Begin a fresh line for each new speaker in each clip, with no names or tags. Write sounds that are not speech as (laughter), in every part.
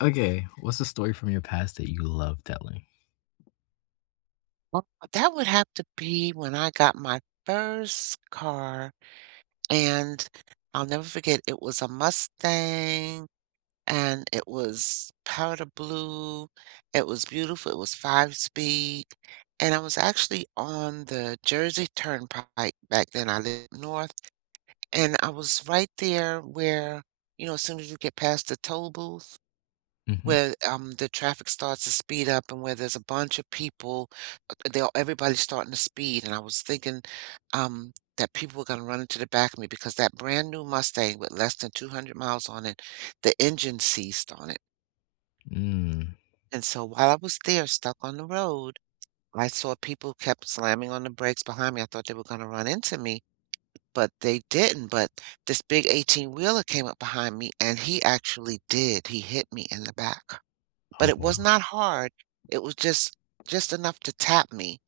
Okay, what's a story from your past that you love telling?
Oh, that would have to be when I got my first car, and I'll never forget, it was a Mustang, and it was powder blue. It was beautiful. It was five speed. And I was actually on the Jersey Turnpike back then. I lived north, and I was right there where, as soon as you get past the toll booth
Mhm.
where the traffic starts to speed up and where there's a bunch of people they all everybody's starting to speed, and I was thinking that people were going to run into the back of me, because that brand new Mustang with less than 200 miles on it, the engine seized on it.
Mm.
And so while I was there stuck on the road, I saw people kept slamming on the brakes behind me. I thought they were going to run into me, but they didn't. But this big 18 wheeler came up behind me, and he actually did, he hit me in the back, but
Oh,
it was
wow.
not hard. It was just enough to tap me.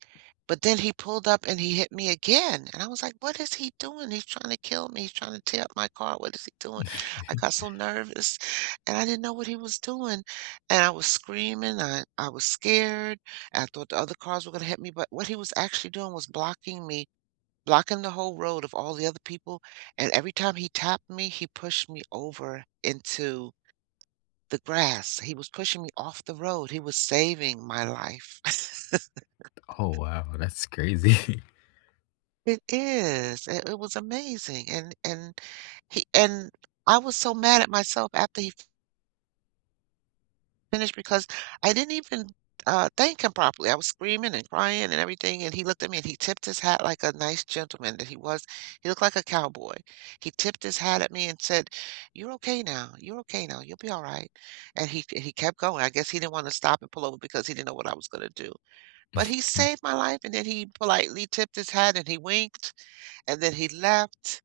But then he pulled up and he hit me again. And I was like, what is he doing? He's trying to kill me. He's trying to tear up my car. What is he doing? I got so nervous and I didn't know what he was doing. And I was screaming. I was scared. I thought the other cars were going to hit me. But what he was actually doing was blocking me, blocking the whole road of all the other people. And every time he tapped me, he pushed me over into the grass. He was pushing me off the road, he was saving my life. (laughs)
Oh, wow, that's crazy.
It is, it was amazing, and he, and I was so mad at myself after he finished because I didn't even, thank him properly. I was screaming and crying and everything, and he looked at me and he tipped his hat like a nice gentleman that he was. He looked like a cowboy. He tipped his hat at me and said, you're okay now, you'll be alright," and he kept going. I guess he didn't wanna stop and pull over because he didn't know what I was gonna do. But he saved
(laughs)
my life, and then he politely tipped his hat, and he winked, and then he left.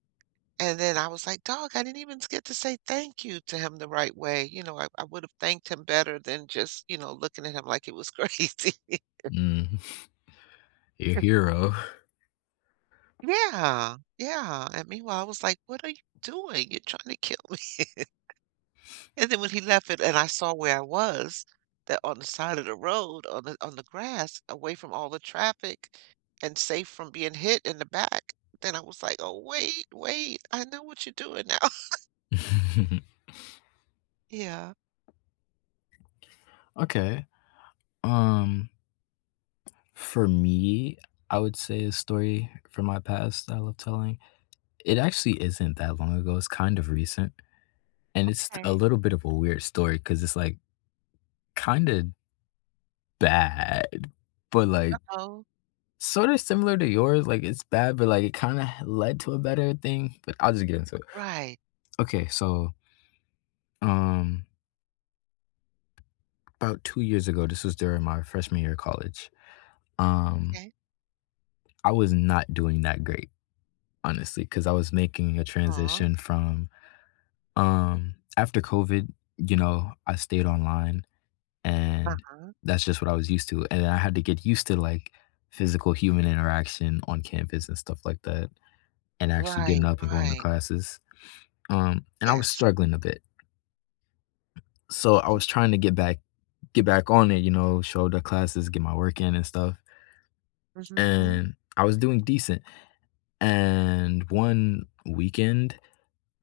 And then I was like, "Dog, I didn't even get to say thank you to him the right way." You know, I would have thanked him better than just, you know, looking at him like it was (laughs) crazy.
Mm. Your hero.
Yeah, yeah, and meanwhile, I was like, "What are you doing? You're trying to kill me." (laughs) And then when he left it and I saw where I was, that on the side of the road, on the grass, away from all the traffic and safe from being hit in the back, then I was like, "Oh, wait, wait, I know what you're doing now." (laughs)
(laughs)
Yeah,
Okay, um, for me, I would say a story from my past that I love telling. It actually isn't that long ago, it's kind of recent, and it's a
okay.
little bit of a weird story because it's, like, kinda bad, but, like,
Oh,
sort of similar to yours, like, it's bad, but, like, it kinda led to a better thing, but I'll just get into it.
right,
Okay, so, um, about 2 years ago, this was during my freshman year of college, um,
okay.
I was not doing that great, honestly, because I was making a
Aw,
transition from, after COVID, you know, I stayed online, and
uh-huh.
that's just what I was used to, and then I had to get used to, like, physical human interaction on campus and stuff like that, and actually getting
Right,
up and going to
right,
classes. And I was
yes.
struggling a bit. So I
Mhm,
was trying to get back on it, you know, show the classes, get my work in and stuff.
mhm.
And I was doing decent. And one weekend,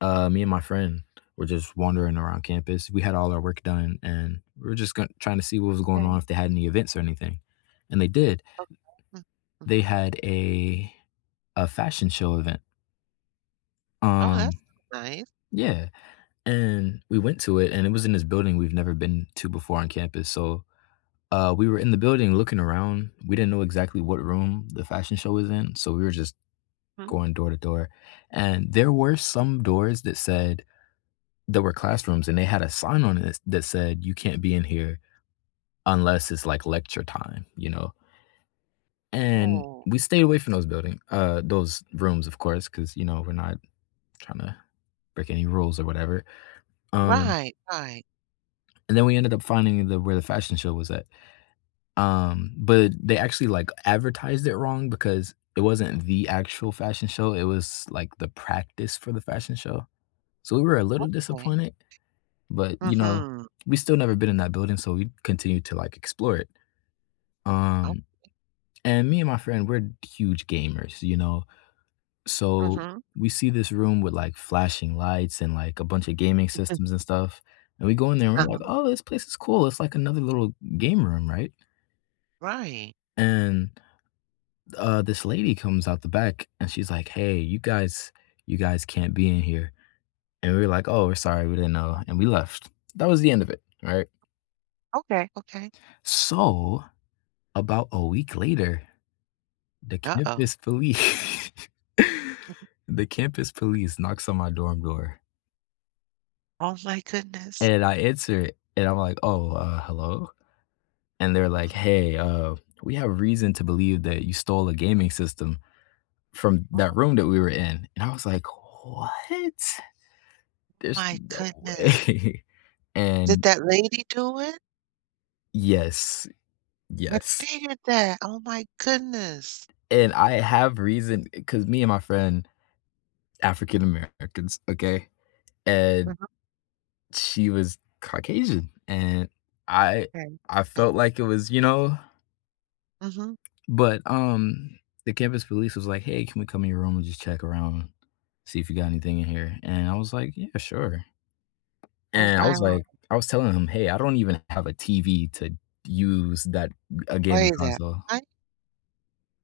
me and my friend were just wandering around campus. We had all our work done and we were just trying to see what was going on,
Okay,
if they had any events or anything. And they did.
okay. Mm,
They
mhm.
had a fashion show event.
Oh,
Um,
that's nice.
yeah. And we went to it and it was in this building we've never been to before on campus. So we were in the building looking around. We didn't know exactly what room the fashion show was in, so we were just
Mhm.
going door to door. And there were some doors that said there were classrooms, and they had a sign on it that said, "You can't be in here unless it's like lecture time," you know? And
Oh,
we stayed away from those building those rooms, of course, because you know, we're not trying to break any rules or whatever. Um,
right, right,
and then we ended up finding the where the fashion show was at. But they actually, like, advertised it wrong because it wasn't the actual fashion show, it was, like, the practice for the fashion show. So we were a little
okay.
disappointed, but, you know,
Mhm.
we still never been in that building, so we continued to, like, explore it.
Oh,
Um, and me and my friend, we're huge gamers, you know? So
mhm.
we see this room with, like, flashing lights and, like, a bunch of gaming systems and stuff, and we go in there and we're
Uh-huh.
like,
(laughs)
"Oh, this place is cool. It's like another little game room, right?"
Right.
And this lady comes out the back and she's like, "Hey, you guys can't be in here." And we were like, "Oh, we're sorry, we didn't know," and we left. That was the end of it, right?
Okay. Okay.
So about a week later, the
Uh-oh.
campus police, (laughs) the campus police knocks on my dorm door,
Oh, Oh my goodness.
and I answer it, and I'm like, "Oh, hello," and they're like,
Mm,
"Hey, we have reason to believe that you stole a gaming system from that
Oh
room that we were in," and I was like, "What?" There's
my
no
goodness.
way. (laughs)
Did
And
that lady do it?
yes,
I
yes,
figured that. Oh my goodness.
and I have reason because me and my friend, African Americans, okay, and
Mhm,
she was Caucasian, and I
Okay.
I
Okay.
felt like it was,
Mm-hmm.
but, the campus police was like, "Hey, can we come in your room and just check around, see if you got anything in here?" And I was like, "Yeah, sure."
Oh
And I was
wow.
like I was telling him, "Hey, I don't even have a TV to use that a
Play
gaming
that.
console."
I,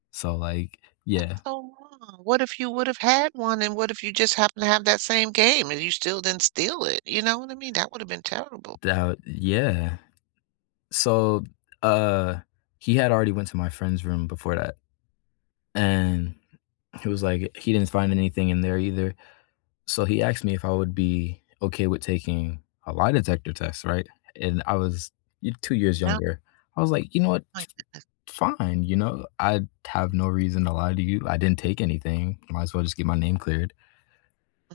So like,
that's
yeah,
so wrong. What if you would have had one, and what if you just happen to have that same game and you still didn't steal it? You know what I mean? That would have been terrible.
that yeah. So, uh, he had already went to my friend's room before that, and he was like, he didn't find anything in there either. So he asked me if I would be okay with taking a lie detector test, right? And I was 2 years
No.
younger. I was like, you know what?
I
Fine. You know, I have no reason to lie to you. I didn't take anything. Might as well just get my name cleared.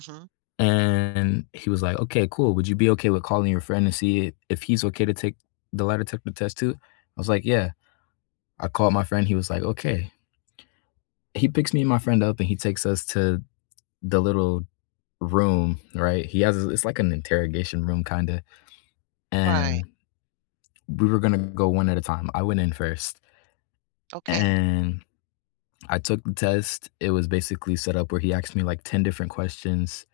hmm.
And he was like, "Okay, cool. Would you be okay with calling your friend and see if he's okay to take the lie detector test too?" I was like, "Yeah." I called my friend. He was like, "Okay." He picks me and my friend up and he takes us to the little room, right? He has It's like an interrogation room kinda,
Right.
and we were gonna go one at a time. I went in first,
Okay.
and I took the test. It was basically set up where he asked me like 10 different questions.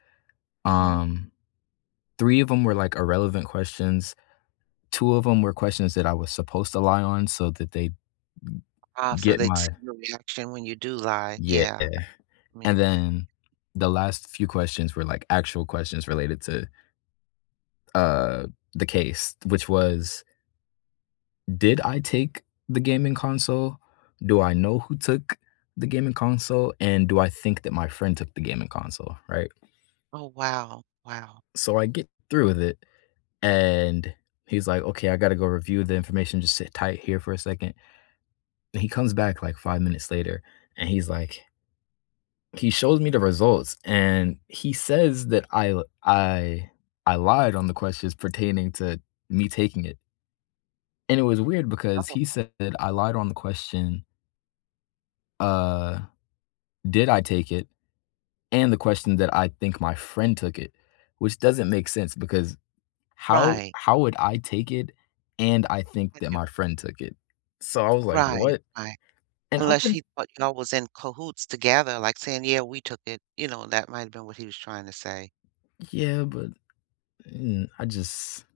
Mm-hmm.
Um, 3 of them were like irrelevant questions, 2 of them were questions that I was supposed to lie on so that they
Ah, so
get
they'd see
my
your reaction when you do lie.
Yeah,
Yeah. I mean,
and then the last few questions were, like, actual questions related to, uh, the case, which was, "Did I take the gaming console? Do I know who took the gaming console? And do I think that my friend took the gaming console?" Right?
Oh, wow, wow.
So I get through with it, and "Okay, I gotta go review the information, just sit tight here for a second," and he comes back, like, 5 minutes later, and he's like, He shows me the results, and he says that I lied on the questions pertaining to me taking it, and it was weird because
Oh,
he said I lied on the question, uh, "Did I take it?" and the question that I think my friend took it, which doesn't make sense because how
right.
how would I
He
take it and I think
had
that
you-
my friend took it? So I was like,
Right,
"What?"
right.
And up
Unless
un
he thought y'all was in cahoots together, like saying, "Yeah, we took it." You know, that might have been what he was trying to say.
yeah, but, I just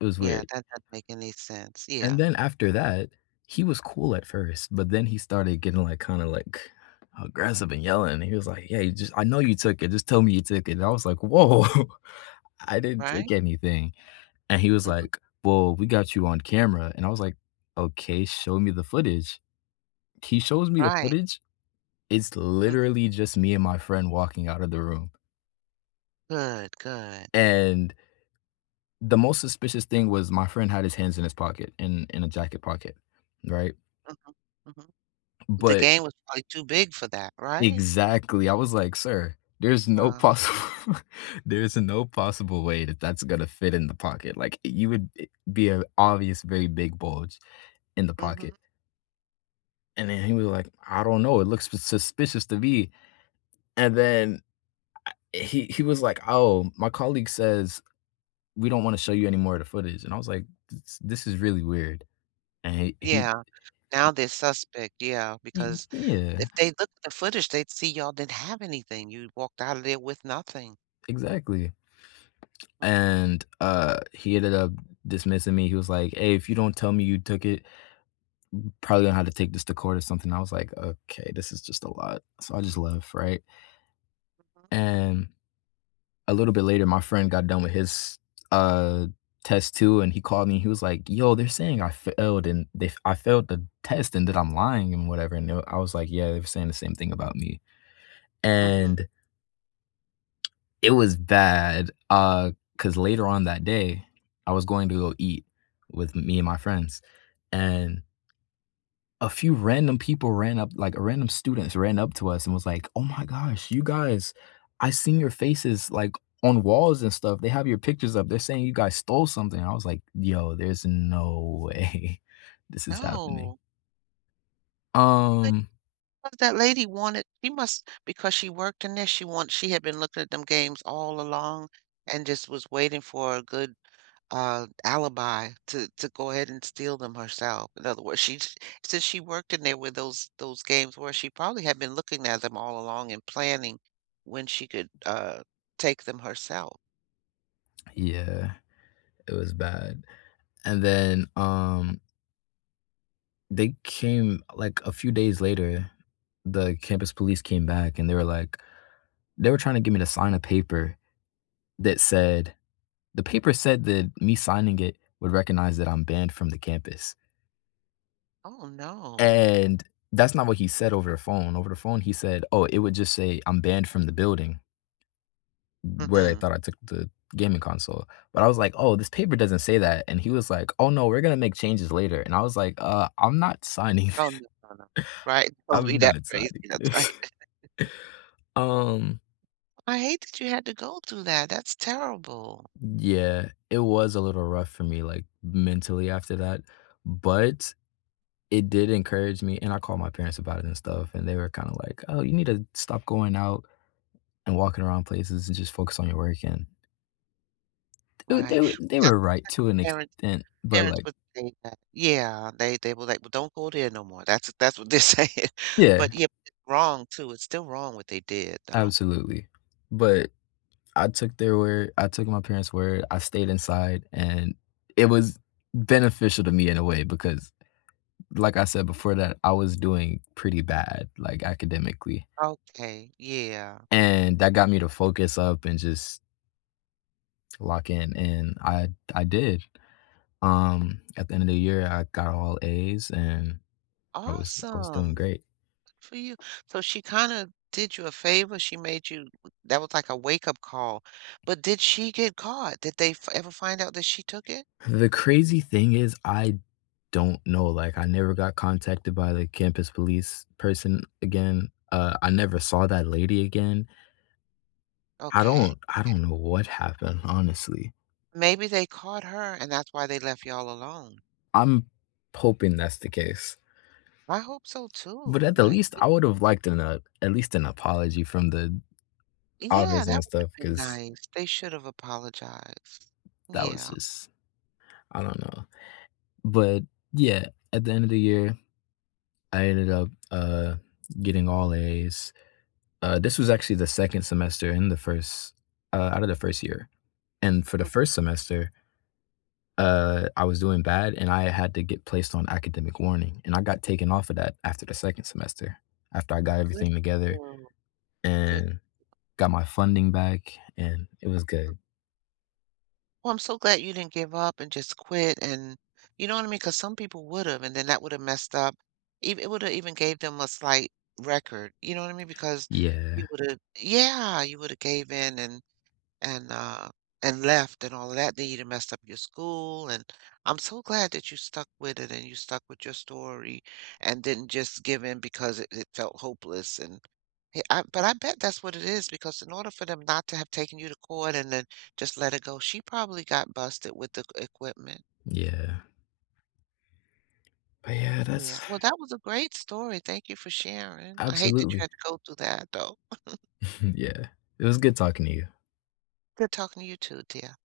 it was
Yeah,
weird.
that doesn't make any sense.
And
Yeah,
then after that, he was cool at first, but then he started getting, like, kinda, like, aggressive and yelling, and he was like, "Hey, just I know you took it, just tell me you took it," and I was like, "Whoa, (laughs) I didn't take
right?
anything," and he was
Mhm,
like, "Well, we got you on camera," and I was like, "Okay, show me the footage." He shows me the
right.
footage, it's
Mhm.
literally just me and my friend walking out of the room,
Good, good.
and the most suspicious thing was my friend had his hands in his pocket, in a jacket pocket, right?
Mhm, mhm. The
But
game was probably too big for that, right?
exactly, I was like, "Sir, there's no
Yeah.
possible (laughs) there's no possible way that that's gonna fit in the pocket, like, you would it be an obvious very big bulge in the
Mhm.
pocket," and then he was like, "I don't know, it looks suspicious to me," and then he was like, "Oh, my colleague says we don't wanna show you any more of the footage," and I was like, "This is really weird," and he
Yeah, now they're suspect, yeah,
y
because
yeah,
if they look at the footage, they'd see y'all didn't have anything. You walked out of there with nothing.
exactly,
Mhm,
and, he ended up dismissing me, he was like, "Hey, if you don't tell me you took it" probably gonna have to take this to court or something. I was like, okay, this is just a lot. So I just left, right? And a little bit later, my friend got done with his uh, test too, and he called me. He was like, yo, they're saying I failed and they I failed the test and that I'm lying and whatever. And I was like, yeah, they were saying the same thing about me.
mhm.
And it was bad because later on that day, I was going to go eat with me and my friends. And a few random people ran up, like random students ran up to us and was like, "Oh my gosh, you guys, I seen your faces like on walls and stuff. They have your pictures up. They're saying you guys stole something." I was like, "Yo, there's no way (laughs) this is happening."
No. Well, like,
Um,
'cause that lady wanted, she must because she worked in this, she had been looking at them games all along and just was waiting for a good, alibi to go ahead and steal them herself. In other words, she j since she worked in there where those games were, she probably had been looking at them all along and planning when she could, take them herself.
yeah, it was bad. And then they came like a few days later, the campus police came back and they were
Mm.
trying to get me to sign a paper that said The paper said that me signing it would recognize that I'm banned from the campus,
Oh, no.
and that's not what he said over the phone. Over the phone, he said, "Oh, it would just say I'm banned from the building," where they
Mhm.
thought I took the gaming console, but I was like, "Oh, this paper doesn't say that," and he was like, "Oh, no, we're gonna make changes later," and I was like, I'm not signing thi
Oh, no, no, no. Right, (laughs)
(laughs)
don't be
I'm
that
not
crazy,
signing
that's
this."
right.
(laughs) Um,
I hate that you had to go through that, that's terrible.
yeah, it was a little rough for me, like, mentally after that, but it did encourage me, and I called my parents about it and stuff, and they were kinda like, "Oh, you need to stop going out and walking around places and just focus on your work," and they
Right.
they were
Well,
they
That's
were right to an
the parent
extent, but,
Parents
like
would say that. Yeah, they were like, "Well, don't go there no more." That's what they're (laughs) saying.
yeah,
But, yeah, it's wrong too, it's still wrong what they did, though.
absolutely. But I took my parents' word, I stayed inside, and it was beneficial to me in a way because, like I said before that, I was doing pretty bad, like, academically,
Okay, yeah.
and that got me to focus up and just lock in, and I did. At the end of the year, I got all A's and I was doing
Awesome.
great.
Good for you. So she kinda did you a favor, she made you, that was like a wake-up call. But did she get caught? Did they f ever find out that she took it?
The crazy thing is I don't know, like, I never got contacted by the campus police person again. I never saw that lady again. I
Okay.
don't I don't know what happened, honestly.
Maybe they caught her, and that's why they left y'all alone.
I'm hoping that's the case.
I hope so
But
too,
at the
my
least, I would have liked an at least an apology from the
Yeah,
officer and
that would
stuff
have been
because
nice. They should have apologized.
that was
Yeah,
just, I don't know. But, yeah, at the end of the year I ended up, getting all A's. This was actually the 2nd semester in the 1st uh, out of the 1st year, and for the 1st semester, I was doing bad, and I had to get placed on academic warning, and I got taken off of that after the 2nd semester, after I got
good
everything
for
together
you. Good.
and got my funding back, and it was good.
Well, I'm so glad you didn't give up and just quit, and you know what I mean? Because some people would have, and then that would have messed up. Ev It would have even gave them a slight record, you know what I mean? Because you
Yeah,
would have, yeah, you would have gave in and and uh and left and all of that. Then you'd have messed up your school. And I'm so glad that you stuck with it and you stuck with your story and didn't just give in because it felt hopeless. And hey, but I bet that's what it is, because in order for them not to have taken you to court and then just let it go, she probably got busted with the equipment.
yeah. But yeah,
Yeah.
that's
Well, that was a great story. Thank you for sharing. I hate that you
absolutely.
had
(laughs)
to go through that though.
Yeah. It was good talking to you.
Good talking to you too, dear.